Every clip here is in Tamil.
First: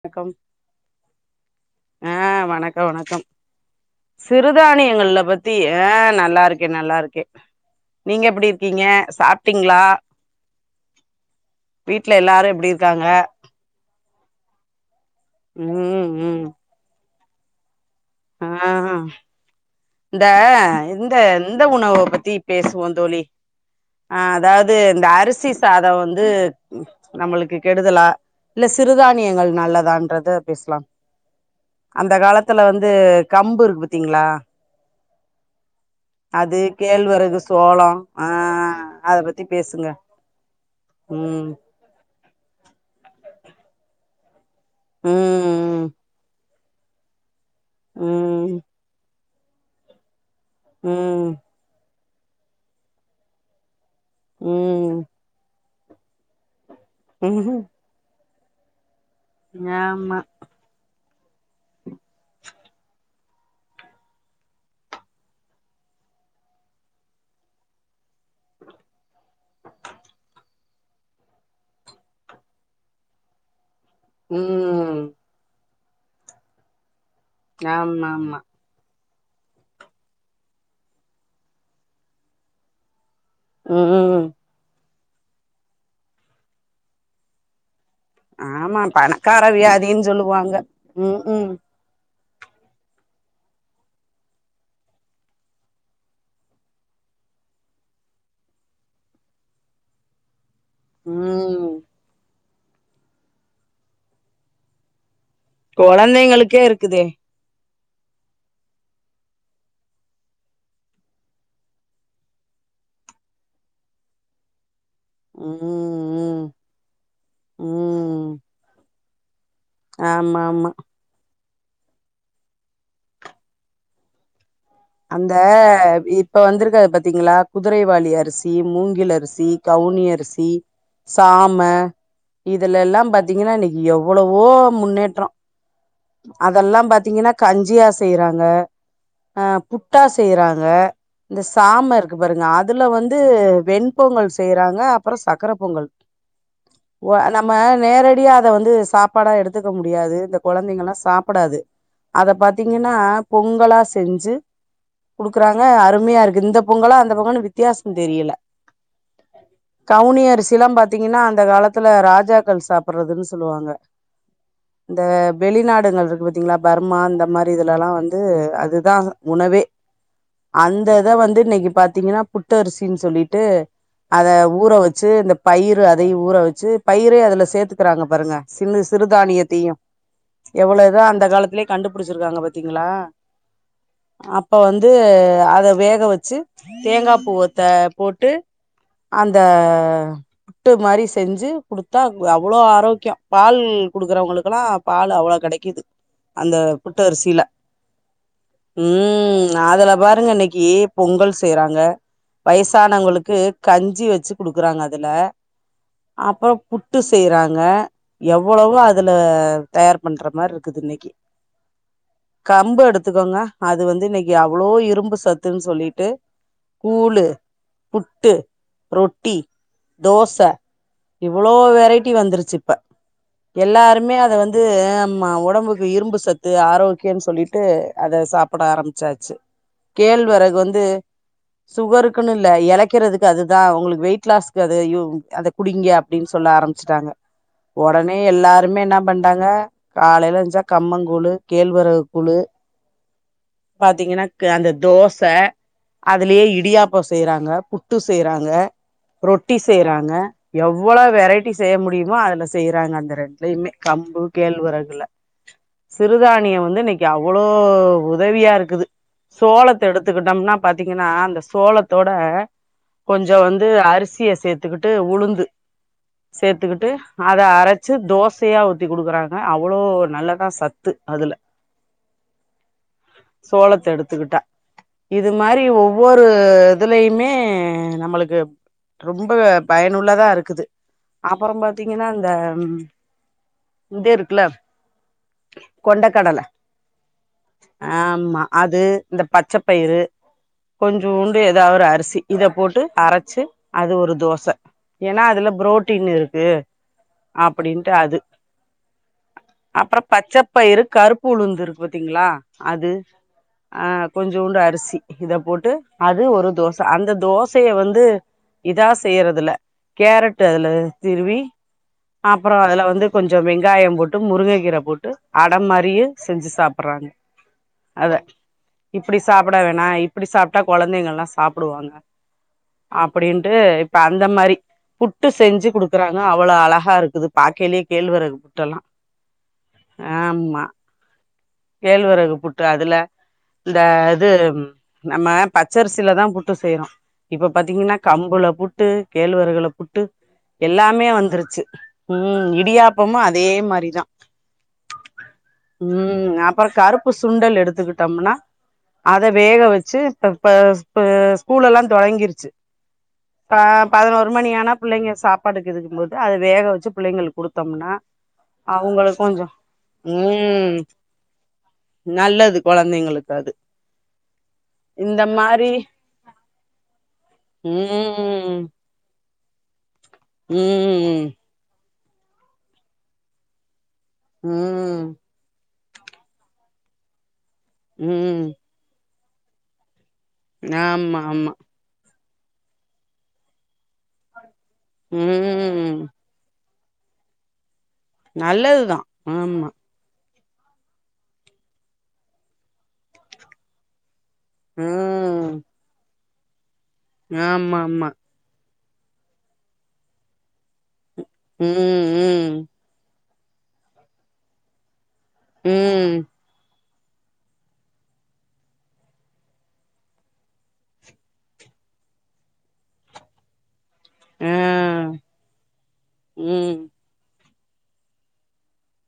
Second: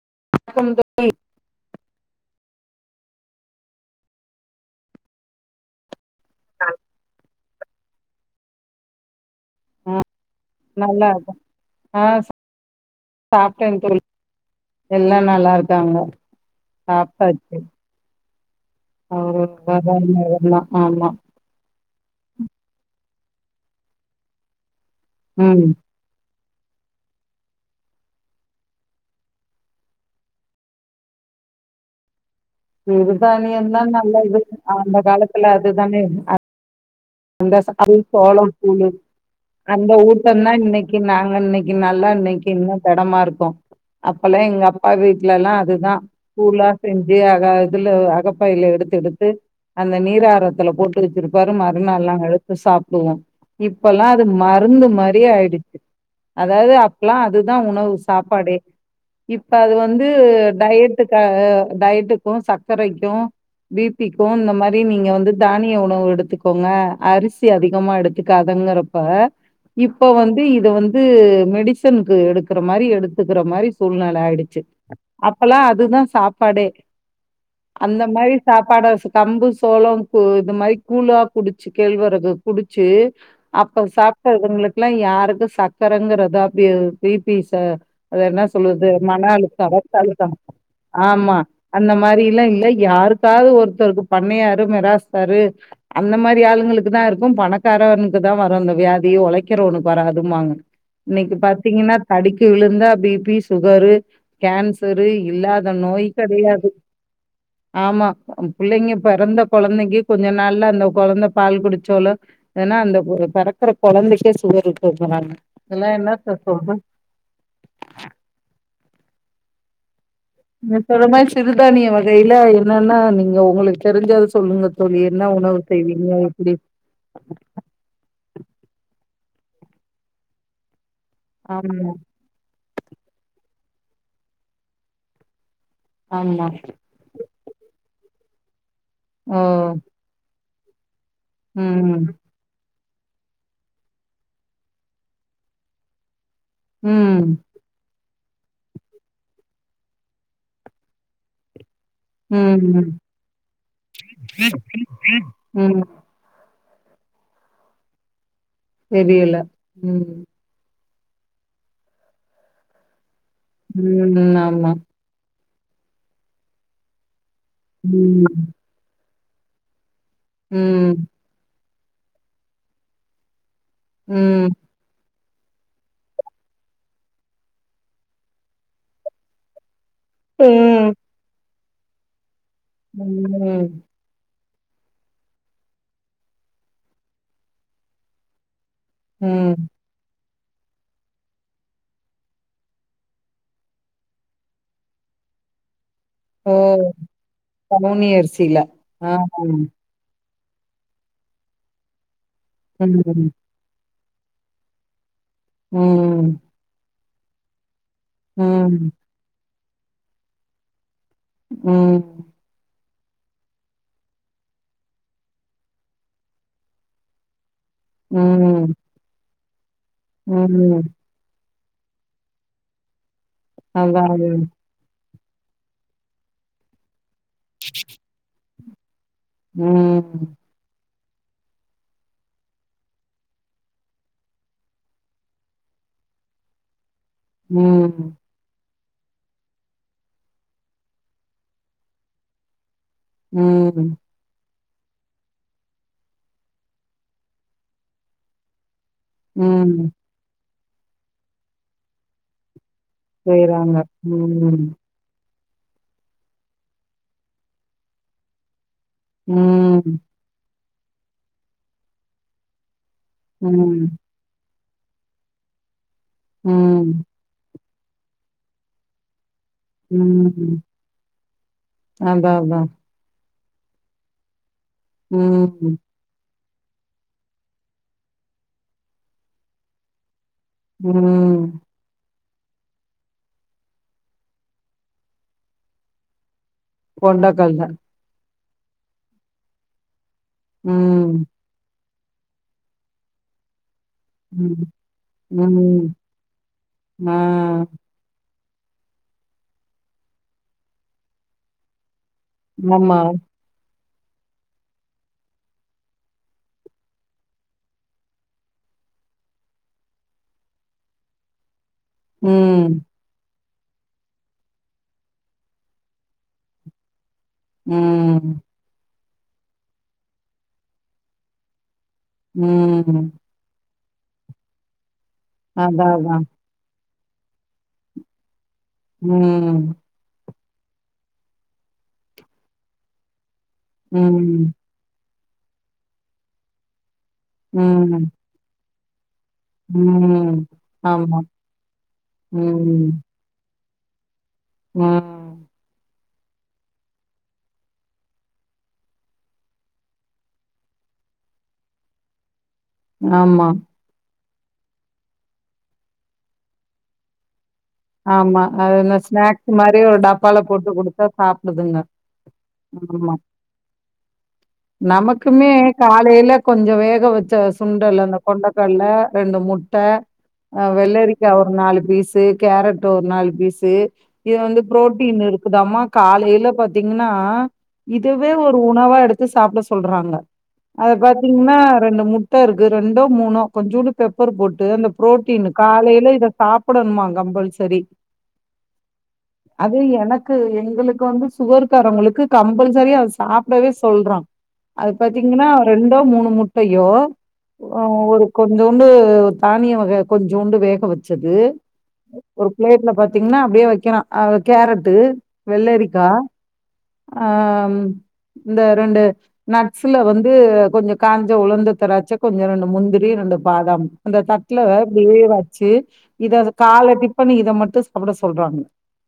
வணக்கம், ஆ வணக்க வணக்கம் சிறுதானியங்கள்ல பத்தி ஆ ந ல்லாருக்கே நல்லாருக்கே, நீங்க எப்டி இருக்கீங்க? சாப்ட்டீங்களா நல்லாருக்கே, ஆ, வீட்ல சா எல்லாரு எப்டி இருக்காங்க சாப்ட்டே தோழி எல்லா நல்லாருக்காங்க ம் ம் சாப்ட்டாச்சு ஆ அவரு இந்த ஆமா இந்த இந்த உணவ பத்தி பேசுவோ தோழி, ஆ அதாவது இந்த அரிசி ம் சாத வந்து ம், நம்மளுக்கு கெடுதலா இல்ல சிறுதானியங்கள் நல்லதான்றத பேசலா அந்த காலத்துல வந்து கம்பு இருக்கு பத்தீங்களா அ அந்த காலத்துல அதுதானே, அ அது கேள்வர அந்த சாறு, சோளம் கூழு பத்தி பேசுங்க அந்த ஊட்டந்தா இன்னைக்கு நாங்க ம் இன்னைக் கி நல்லா இன்னைக்கி இன்னு தெடமா இருக் கோப, அப்பல்லா எங்க அப்பா ம் வீட்டுலல்லா ம் அதுதா கூழா செஞ்சு அக இதுல ம் அகப்பையில எடுத்து எடுத்து அந்த நீரார த்துல போட்டு ம் வச்சிருப்பாரு மறுநாள் நாங்க எடுத்து சாப்டுவோ இப்பெல்லா மருந்து ம் மாரியே ஆயிடுச்சு அதாவது அப்பல்லா அதுதா ம் உணவு சாப்பாடு இப்ப அது வந்து ஆமா டயட் டுக்காக டயட்டுக்கு சர்க்கரைக்கு பீ பிக்கு இந்த மாரி நீங்க வந்து தானிய உணவு எடுத்துக் கோங்க அரிசி அதிகமா எடுத்துக்காதங்கறப்ப இப்ப வந்து இது வந் து மெடிசன்க்கு எடுக்கற மாரி எடுத்துக்கற மாரி சூழ்நெல ஆயிடுச்சு ம் அப்பல்லா அதுதா சாப்பாடே அந்த ஆமா மாரி ஆமா சாப் பாட ஸ் கம்பு சோளம் பு இது மாரி கூழா குடிச்சு கேழ்வறகு குடிச்சு அப்ப ம் சாப்ட்டவுங்களுக்குல்லா யாருக்கு சக்கரங்கறது அதி பீபி ச அது என்ன ஆமா சொல்லுது மன பணக்கார அழுத்தம் ரத்த வியாதின்னு அழுத்தம் சொல்லுவாங்க ம் ஆமா ம் அந்த மாரி எல்லா இல்ல யாருக்காவது ஒருத்தருக்கு பண்ணையாரு மிராஸ்தாரு அந்த மாரி ஆளுங்களுக்கு தா இருக்கு பணக்காரனுக்கு தா வரு அந்த வியாதி ஒழைக்கிறவுனுக்கு வராதும்பாங்க இன்னைக்கு ம் பாத்தீங்கன்னா தடிக்கு விழுந்தா பீபிசி சுகரு கேன்சரு இல்லாத நோய் கொழந்தைங்களுக்கே கடையாது இருக்குதே ஆமா பிள்ளைங்க பெறந்த கொழந்தைக்கு கொஞ்ச நாள்ள அந்த கொழந்த பால் குடிச்சாலோ ஏனா அந்த ப பொறக்குற கொழந்தைக்கே சுகர் இருக் குன்றாங்க ம் இதலா என்னாத்த ம் சொல்து ம் ஆமா ஆமா இல்லனா சிறுதானிய வகையில என்னன்னா நீங்க உங்களுக்கு தெரிஞ்சத சொல்லுங்க தோழி. என்ன அந்த உணவு செய்வீங்க? இப்ப எப்டி? வந்திருக்கரு பாத்தீங்ளா குதிரைவாளி அரிசி மூங்கில் அரிசி கவுனி அரிசி சாம ஆமா, இதுல எல்லாம் பாத்தீங்கன்னா இன்னைக்கு எவ்வளவோ முன்னேற்றோ ஆமா. அதெல்லா பாத்தீங்கன்னா கஞ்சியா செய்யறாங்க ஓ! ஆ புட்டா செய்யறாங்க இந்த சாம ம், இருக்கு பாருங்க அது அதுல வந்து வெண்பொங்கல் செய்றாங்க அப்பறோ சக்கர பொங்கல் வ ம், நம் ம நேரடியா அத வந்து சாப்பாடா எடுத்துக்க முடியாது இந்த கொழந்தைங்கல்லா சாப்படாது அத பாத்தீங்கன்னா ம், பொங்கலா செஞ்சு குடுக்குறாங்க ம். அருமையா இருக்கு இந்த பொங்கலா அந்த பொங்கன் வித்தியாசம் தெரியல தெரியல. கவுனி ம், அரிசிலாம் பாத்தீங்கன்னா அந்த காலத்துல ராஜாக்கள் சாப்படுறதுன்னு சொல்லுவாங்க ம் ம்‌ ஆமா இந்த வெளிநாடுகள் இருக்கு பாத்திங்களா பர்மா அந்த மாரி இதுலலா வந்து ம், அது தா உணவே அந்த ம், இத வந்து இன்னைக்கு பாத்தீங்கன்னா புட்டரிசின்னு சொல்லிட்டு அத ம், ஊற வச்சு இந்தப் பயிறு அதையு ஊற வச்சு பயிரயு அதுல சேத்துக்கறாங்க பாருங்க சில்லு சிறுதானியத்தியு எவ்ளோ ம், இத அந்த காலத்திலயே கண்டுபுடிச்சிருக்காங்க பாத் ம் அப்ப வந்து அத வேக வச்சு தேங்கா பூ வத்த போட்டு அந்த ம். புட்டு மாரி செஞ்சு குடுத்தா அவ்ளோ ஆரோக்கியோ பால் குடுக்குறவுங்களுக்குலா பால் அவ்ளோ கடைக்கு ஓ கவுனி அரிசி ம் அதுல பாருங்க இன்னிக்கி பொங்கல் செய்றாங்க ம் வயசானவுங்களுக்கு கஞ்சி வச்சு குடுக்குறாங்க அதுல ம் அப்பறோ புட்டு செய்றாங்க எவ்வளவோ ம் அதுல தயார் பண்ற மார்ருக்குது இன்னைக்கி ம் கம்பு எடுத்துக்கோங்க அது வந்து இன்னைக்கு அவ்ளோ இரும்பு சத்துன்‌ சொல்லிட்டு கூளு புட்டு ம் ரொட்டி தோச ம் இவ்வளோ வெரைட்டி வந்துருச்சு இப்ப அதா எல்லாருமே அது அத வந்து ம்மா ஒடம்புக்கு இரும்பு சத்து ஆரோக்கியன் சொல்லிட்டு அத சாப்பட ஆரம்ச்சாச்சு ம் கேள்வரகு வந்து சுகருக்குன்னு இல்ல எலைக்கறதுக்கு அதுதா உங்களுக்கு வெயிட் லாஸ்க்கு அதுயு அத குடிங்க அப்டின் சொல்ல ஆரம்ச்ட்டாங்க ம் உடனே எல்லாருமே என்ன பண் டாங்க காலையில ஏன்ச்சா கம்மங்கூழு கேழ்வரகு கூழு ம் பாத்தீங்கன்னா கு அந்த தோச அதுலயே இடியாப்ப செய்யறாங்க புட்டு செய்யறாங்க ரொட்டி ம் செய்யறாங்க எவ்வளோ வெரைட்டி செய்ய முடியுமோ அதுல செய்யறாங்க இந்த ரெண்ட்லயுமே செய்றாங்க கம்பு ம் கேள்வறகுல சிறுதானிய வந்து இன்னைக்கு அவ்வளோ உதவியா இருக்குது சோளத்த ம் எடுத்துக்கிட்டோம்னா பாத்தீங்கன்னா அந்த சோளத்தோட கொஞ்சோ வந்து ம் அரிசிய சேத்துக்கிட்டு உளுந்து சேத்துக்கிட்டு ம் அத அரச்சு தோசையா ஊத்தி குடுக்குறாங்க அவ்வளோ நல்லதா ம் சத்து அதுல அதா அதா சோளத்த எடுத்துக்கிட்டா இது மாரி ம் ஒவ் வொரு இதுலயுமே நம்மளுக்கு ரொம்ப பயனுள்ளதா இருக்குது ம் அப்பறம் பா த்தீங்கன்னா இந்த இது இருக்குல்ல கொண்ட கடல கொண்டக்கல்ல ஆமா அது இந்த பச்ச பயிறு ம் கொஞ்ஜூண்டு எதாவ ஒரு அரிசி இத போட்டு அரச்சு அது ஒரு தோச ம் ஏன்னா அதுல ம் புரோட்டீன் இருக்கு ஆ அப்படின்ட்டு அது அப்பற பச்சப்பயிரு கருப்பு உளுந்து இருக்கு பாத்தீங்களா அது ஆமா அ கொஞ்ஜூண்டு அரிசி இத போட்டு அது ஒரு தோச அந்த தோசைய வந்து இதா செய்யறதுல கேரட் அதுல திருவி அப்பற ம் அதுல வந்து கொஞ்ச வெங்காயம் போட்டு முருங்க கீரையபோட்டு அட மாரியே செஞ்சு சாப்பற்றாங் அத ம் இப்டி சாப்பட வேணா இப்டி சாப்ட்டா கொழந்தைங்கல்லா சாப்புடுவாங்க ம் அப்படின்ட்டு இப்ப அந்த மாரி புட்டு செஞ்சு அதா அதா குடுக்கறாங்க அவ்ளா அழகா இருக்குது பாக்கையிலயே கேள்வறது புட்டெல்லா ம் ஆமா கேழ்வறகு புட்டு அதுல இந்த இது ம் நம்ம பச்சரிசில தா புட்டு செய்யறோ இப்ப பாத்தீங்கன்னா ம், கம்புல புட் ட்டு கேழ்வரகுல புட்டு ம். எல்லாமே ஆமா. வந்துருச்சு ம் இடியாப்பமு அதே மாரி தா ம் ம் அப்பற கருப்பு சுண்டல் எடுத்துக்கிட்டம்னா அத வேக வச்சு இப்பப்ப இப்ப ஸ்கூல எல்லா தொடங்கிருச்சு ஆமா, ப்ப பதினொரு மணியானா புள்ளைங்க சாப்பாடுக்கு இதுக்கும்போது அது வேக வச்சு புள்ளைங்களுக் குடுத்தோம்னா ஆமா. அது இந்த அவங்களுக் கொஞ்சோ ம் சாப்புடுதுங்க நல்லது கொழந்தைங்களுக்கு அது இந்த நமக்குமே மாரி காலேல கொஞ்சோ வேக வச்ச சுண்டல் அந்த ம் கொண்டக்கல் ல ரெண்டு முட்ட அ ம் வெள்ளரிக்கா ஒரு நாலு பீஸு கேரட் ஒரு நாலு பீஸு இது வந்து ம் ம் புரோட்டீன் இருக் குதாமா காலேல பாத்தீங்கன்னா இதுவே ம் ஒரு உ உணவா எடுத்து சாப்ட சொல்றாங்க அத ஆமா ஆமா பாத்தீங்கன்னா ரெண்டு முட்ட இருக்கு ரெண்டோ மூணோ கொஞ்சூண்டு பெப்பர் போட்டு அந்த ப்ரோட்டீனு ம் காலேல இத சாப் ப்டணுமா கம்பல்சரி நல்லதுதா ஆமா அது எனக் கு எங்களுக்கு வந்து சுகர்காரவங்ளுக்கு கம்பல்சரியா அது சாப்டவே சொல்றா அது பாத்தீங்கன்னா ம் ரெண்டோ மூணு முட்டையோ ஆமா அ ஆமா ஒரு கொஞ்ஜோண்டு தானிய வக கொஞ்ஜூண்டு வேக வச்சது ம் ம் ஒரு ப்ளேட்ல பாத்தீங்கன்னா அப்டியே வக்கிறா அது கேரட்டு ம் வெள்ளரிக்கா ம் ஆ ம் இந்த ரெண்டு நட்ஸ்ல வந்து கொஞ்சோ காஞ்ச உளர்ந்த திராச்ச கொஞ்சோ ரெண்டு முந்திரி ரெண்டு பாதாம் அந்த ஆ தட்டுல இப்டியே வச்சு இத ம் கால டிப்பன்னு இத மட்டு சாப்ட சொல்றாங்க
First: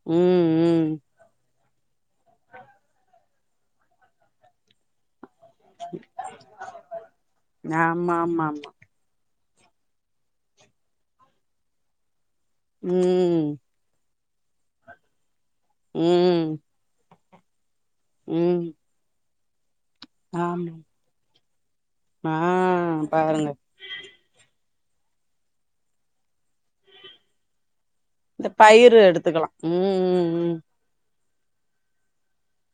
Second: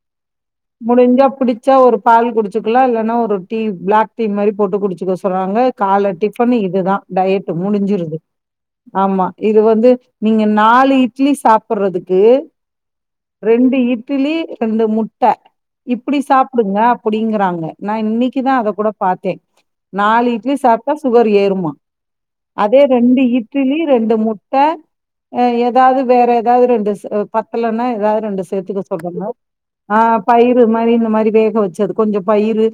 ம் ம் முடுஞ்சா புடுச்சா ஒரு பால் குடிச்சுக்கலா இல்லன்னா ஒரு டீ பிளாக் டீ மாரி போட்டு குடுச்சுக்க சொ புற்றாங்க கால டிஃபன் இதுதா டயட்டு ஆமா முடுஞ்சுருது ஆமா ஆமா ஆமா இது வந்து நீங்க நாலு இட்லி சாப்புற்றதுக்கு ம் ரெண்டு இட்டிலி ரெண்டு முட்ட இப்டி ம் சாப்டுங்க அப்டிங்குறாங்க நா இன்னைக்குதா ம் அத கூட பாத்தே நாலு இட்லி ஆமா சாப்ட்டா சுகர் ஏறுமா ஆ அதே ரெண்டு பாருங்க இட்டுலி ரெண்டு முட்ட அ ஏதாவது வேற ஏதாவது ரெண்டு ஸ் பத்தலனா ஏதாவது ரெண்டு இந்த சேத்துக்க பயிறு சொல்றாங்க எடுத்துக்கலா ஆ ம் ம் ம் பயிறு மாரி இந்த மாரி வேக வச்சது கொஞ்சோ பயிறு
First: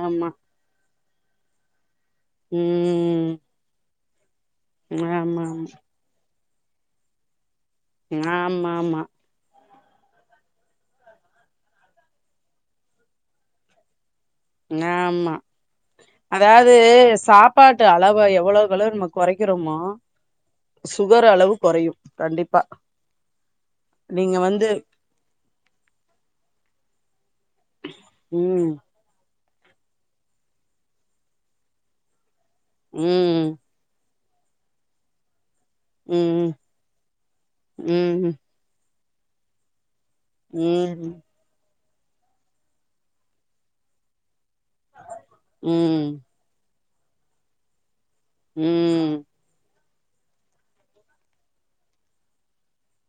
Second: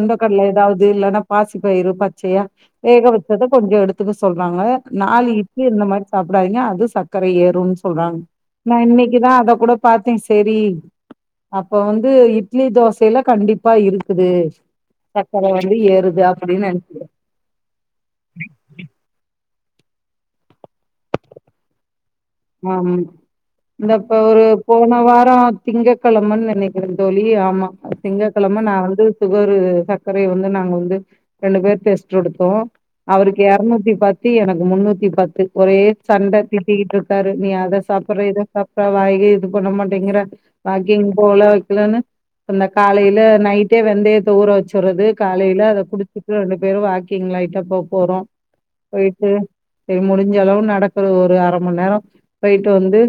ஆமா ஏதாவது இல்லன்னா பாசி பயிரு பச்சயா வேக வ ம் ச்சத கொஞ்சோ எடுத்துக்க சொல்றாங்க நாலு ஆமா இட்லிய ஆமா இந்த மாரி சாப்டாதீங்க அது சக்கர ஏறுன் ஆமா ஆமா கிதா அத கூட பாத்தே சேரி அப்ப வந்து இட்லி தோசைல்ல கண்டிப்பா இருக்குது ஆமா சக்கர வந்து ஏறுது அப்டின்னு அதாவது நெனச்சே சாப் பாட்டு அளவ எவ்வளக்களவு நம்ம கொறைக்கிறமோ சுகர் அளவு குறையு கண்டிப் ஆ ம் இந்த இப்ப ஒரு வந்து போன வாரோ திங்க கெழமன் நெனைக்கிறே தோழி ஆமா திங்க கெழம ம் நா வந்து சுகரு சக்கரய வந்து நாங்க வந்து ரெண்டு பேர் டெஸ்ட் எடுத்தோ அவருக்கு ம் எரநூத்தி பத் து எனக்கு முன்னூத்தி பத்து ஒரே சண்ட ம் திட்டிக்கிட்ருக்காரு நீ அத சாப்புற்ற ம் இத சாப்ட்ட வாய்கே இது பண்ண மாட்டேங்குற வாக்கிங் ம் போல வக்கலன்னு அந்த காலேல நைட்டே வெந்தயத்தை ஊற வச்சற்றது காலேல அத ம் குடுத்து து ரெண்டு பேரு வாக்கிங் லைட்டா போபோறோ ம் போயிட்டு சரி முடுஞ்ச அளவு நடக்குறது ஒரு அர மண் நேரோ போயிட்டு வந்து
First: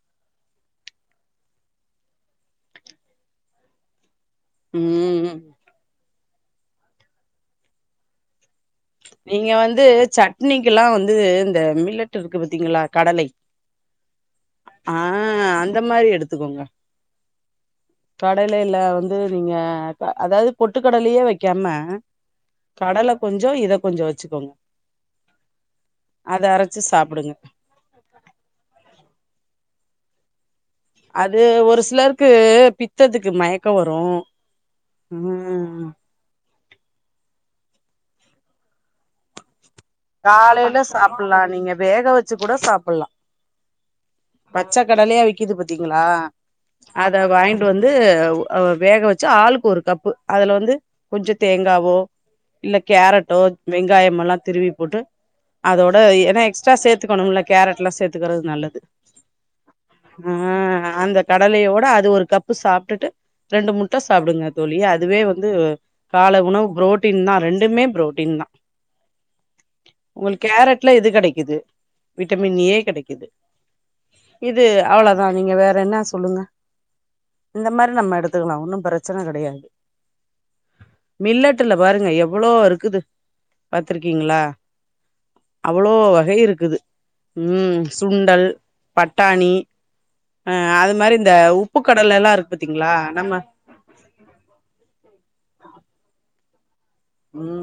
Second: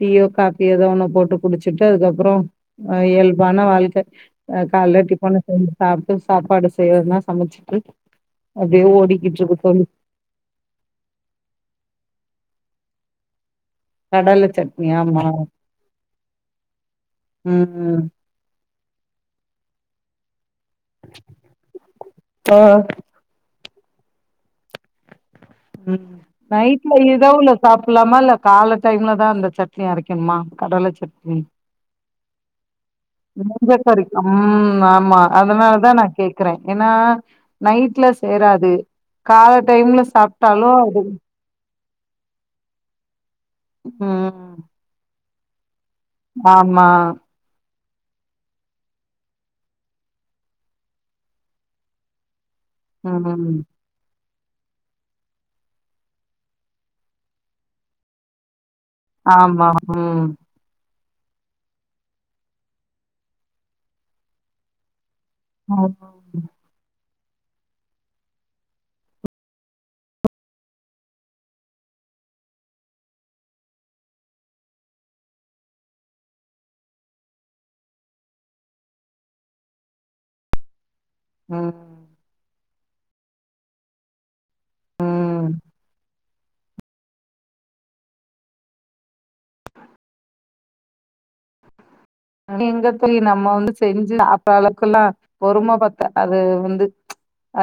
டீயோ காப்பியோ எதோ ஒண்ண போட்டு குடுச்சுட்டு அதுக்கப்பறோ அ இயல்பான வாழ்க்க அ காலேல ம் டிப்பன செஞ்சு சாப்ட்டு சாப்பாடு செய்றதுனா சமச்சுட்டு அப்டியே ஓடிக்கிட்ருக்கு தோழி இன்னைக்கலா வந்து இந்த மில்லட் இருக்கு பாத்தீங்களா கடலை கடல சட்னி ஆ ஆமா அந்த மாரி எடுத்துக்கோங்க ம்ஹும் கடலைல வந்து நீங்க அதாவது பொட்டு கடலையே வெக்காம ஓ கடல கொஞ்சோ இத கொஞ்ச வெச்சிக்கோங் ம் அரச்சு நைட்ல சாப்டுங்க இரவுல சாப்ட்லாமா இல்ல கால டைம்ல தா சட்னி அரைக்கணுமா கடலை அது ம்க்கும் ஒரு சிலருக்கு பித்தத்துக்கு மயக்க நெஞ்ச வரு கறிக்கு ம் ஆமா ம் அதனாலதா நா கேக் கிறே ஏன்னா நைட்ல சேராது கால டைம்ல சாப்ட்டாலு காலையில அது சாப்பல்லா நீங்க வேக வெச்சு கூட சாப்பல்லா ம் பச்ச கடலையா விக்கது பாத்தீங்ளா ஆமா அத வாய்ன் ட்டு வந்து வேக வெச்சு ஆளுக்கு ஒரு கப்பு அதுல வந்து கொஞ்ச தேங்காவோ இல்ல கேரட்டோ ம் வெங்காயம்மல்லா திருவி போட்டு அதோட ஏன்னா எக்ஸ்ட்ரா சேத்துக்கணும்ல கேரட்ல்லா சேத்துக்கறது நல்லது ஆமா ம் ஆ அந்த கடலையோட அது ஒரு கப்பு சாப்ட்டுட்டு ரெண்டு முட்ட சாப்புடுங்க தோழி அதுவே வ ந்து ம் கால உணவு புரோட்டீன் தா ரெண்டுமே புரோட்டீன் தா உங்களுக்கு கேரட்ல எது கெடைக்குது விட்டமின் ஏ கெடைக்குது இது அவ்ளோதா நீங்க வேற ன்னா சொல்லுங்க இந்த மாரி நம்ம எடுத்துக்கலா ஒன்னு பிரச்சன கெடையாது மில்லட்டுல ம் பாருங்க எவ்ளோ இருக்குது பாத்துருக்கீங்களா ம் அவ்வளோ வகை இருக்குது ம் சுண்டல் பட்டாணி ஆ அது மாரி இந்த உப் புக் கடலை எல்லா இருக் எங்க தோழி நம்ம வந்து செஞ்சு சாப் த அளவுகெல்லா பொருமை பத்தாது வந்து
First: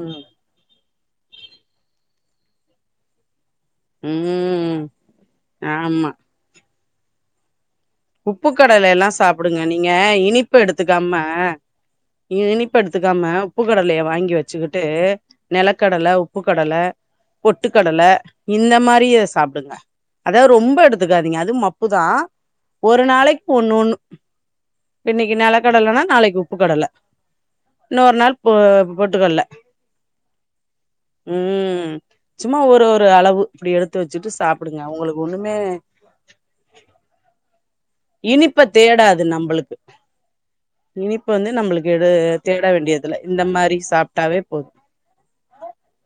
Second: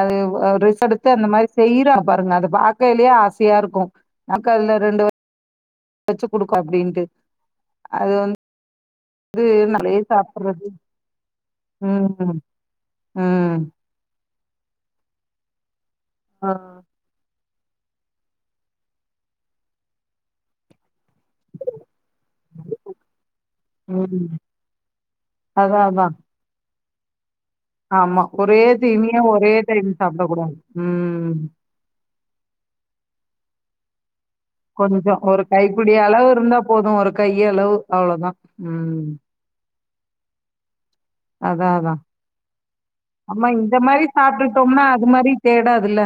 அது ரிசட் து அந்த மாரி செய்றாங்பாருங்க அத பாக்கையிலயே ஆசையா இருக்கு அக்கா அதுல ம் ரெண்டு ஆமா வச்சு குடுக்கு அப்டின்ட்டு அது உப்புக் கடலை எல்லா சாப்புடுங்க நீங்க நம்மளே இனிப்ப சாப்டுறது எடுத்துக்காம ம் இனிப்ப எடுத்துக்காம உப்பு ம் கடலைய வாங்கி வெச்சுக்கிட்டு நெலக்கடல உப்பு ஆ கடல பொட்டுக்கடல இந்த மாரியே சாப்டுங்க அதாவது ரொம்ப எடுத்துக்காதீங்க அது மப்பு தா ஒரு நாளைக் ஒன்னு ஒன்னு ம் இன்னைக்கி அதா அதா நெலக்கடலனா நாளைக்கு உப்புக்கடல இன்னொரு ஆமா. நாள் போ ஒரே தீனிய பொட்டுக்கல்ல ஒரே டைம் சாப்பிடக்கூடாது. ம். ம் ச்சும்மா ஒரு ஒரு அளவு இப்டி எடுத்து வெச்சிட்டு சாப் கொஞ்சோ ஒரு கைப்பிடி அளவு இருந்தா போது ஒரு கையளவு அவ்ளோதா ம் நம்பளுக்கு அதா அதா தேட வேண்டியதுல ஆம்மா இந்த மாரி சாப்ட்டாவே போது சாப்ட்டுட்டோம்னா அது மாரி தேடாதுல்ல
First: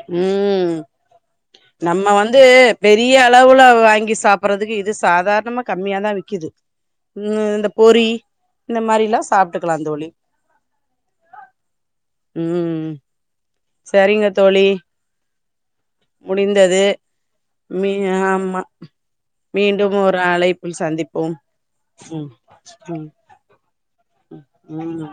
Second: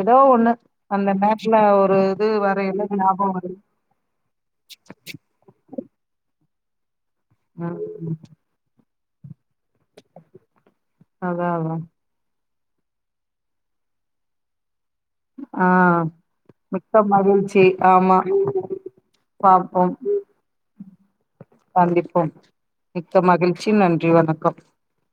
ஏதோ ஒண்ணு. ம் அந்த நேரத்துல ஒரு நம்ம இது வந்து வரையில பெரிய ஞாபகம் வருது. அளவுல வாங்கி சாப் புறதுக்கு இது சாதாரணமா கம்மியாதா விக்குது ம் இந்த பொறி ம். இந்த மாரில்லா சாப்ட்டுக்கலா தோழி அதா அதா ம் செரிங்க தோழி ஆ முடிந்தது மிக்க மகிழ்ச்சி. மீ ஆமா பார்ப்போம். மீண்டும் ஒரு அழைப்பில் சந்திப்போம் சந்திப்போம். ம் மிக்க மகிழ்ச்சி. நன்றி. வணக்கம். ம் ம்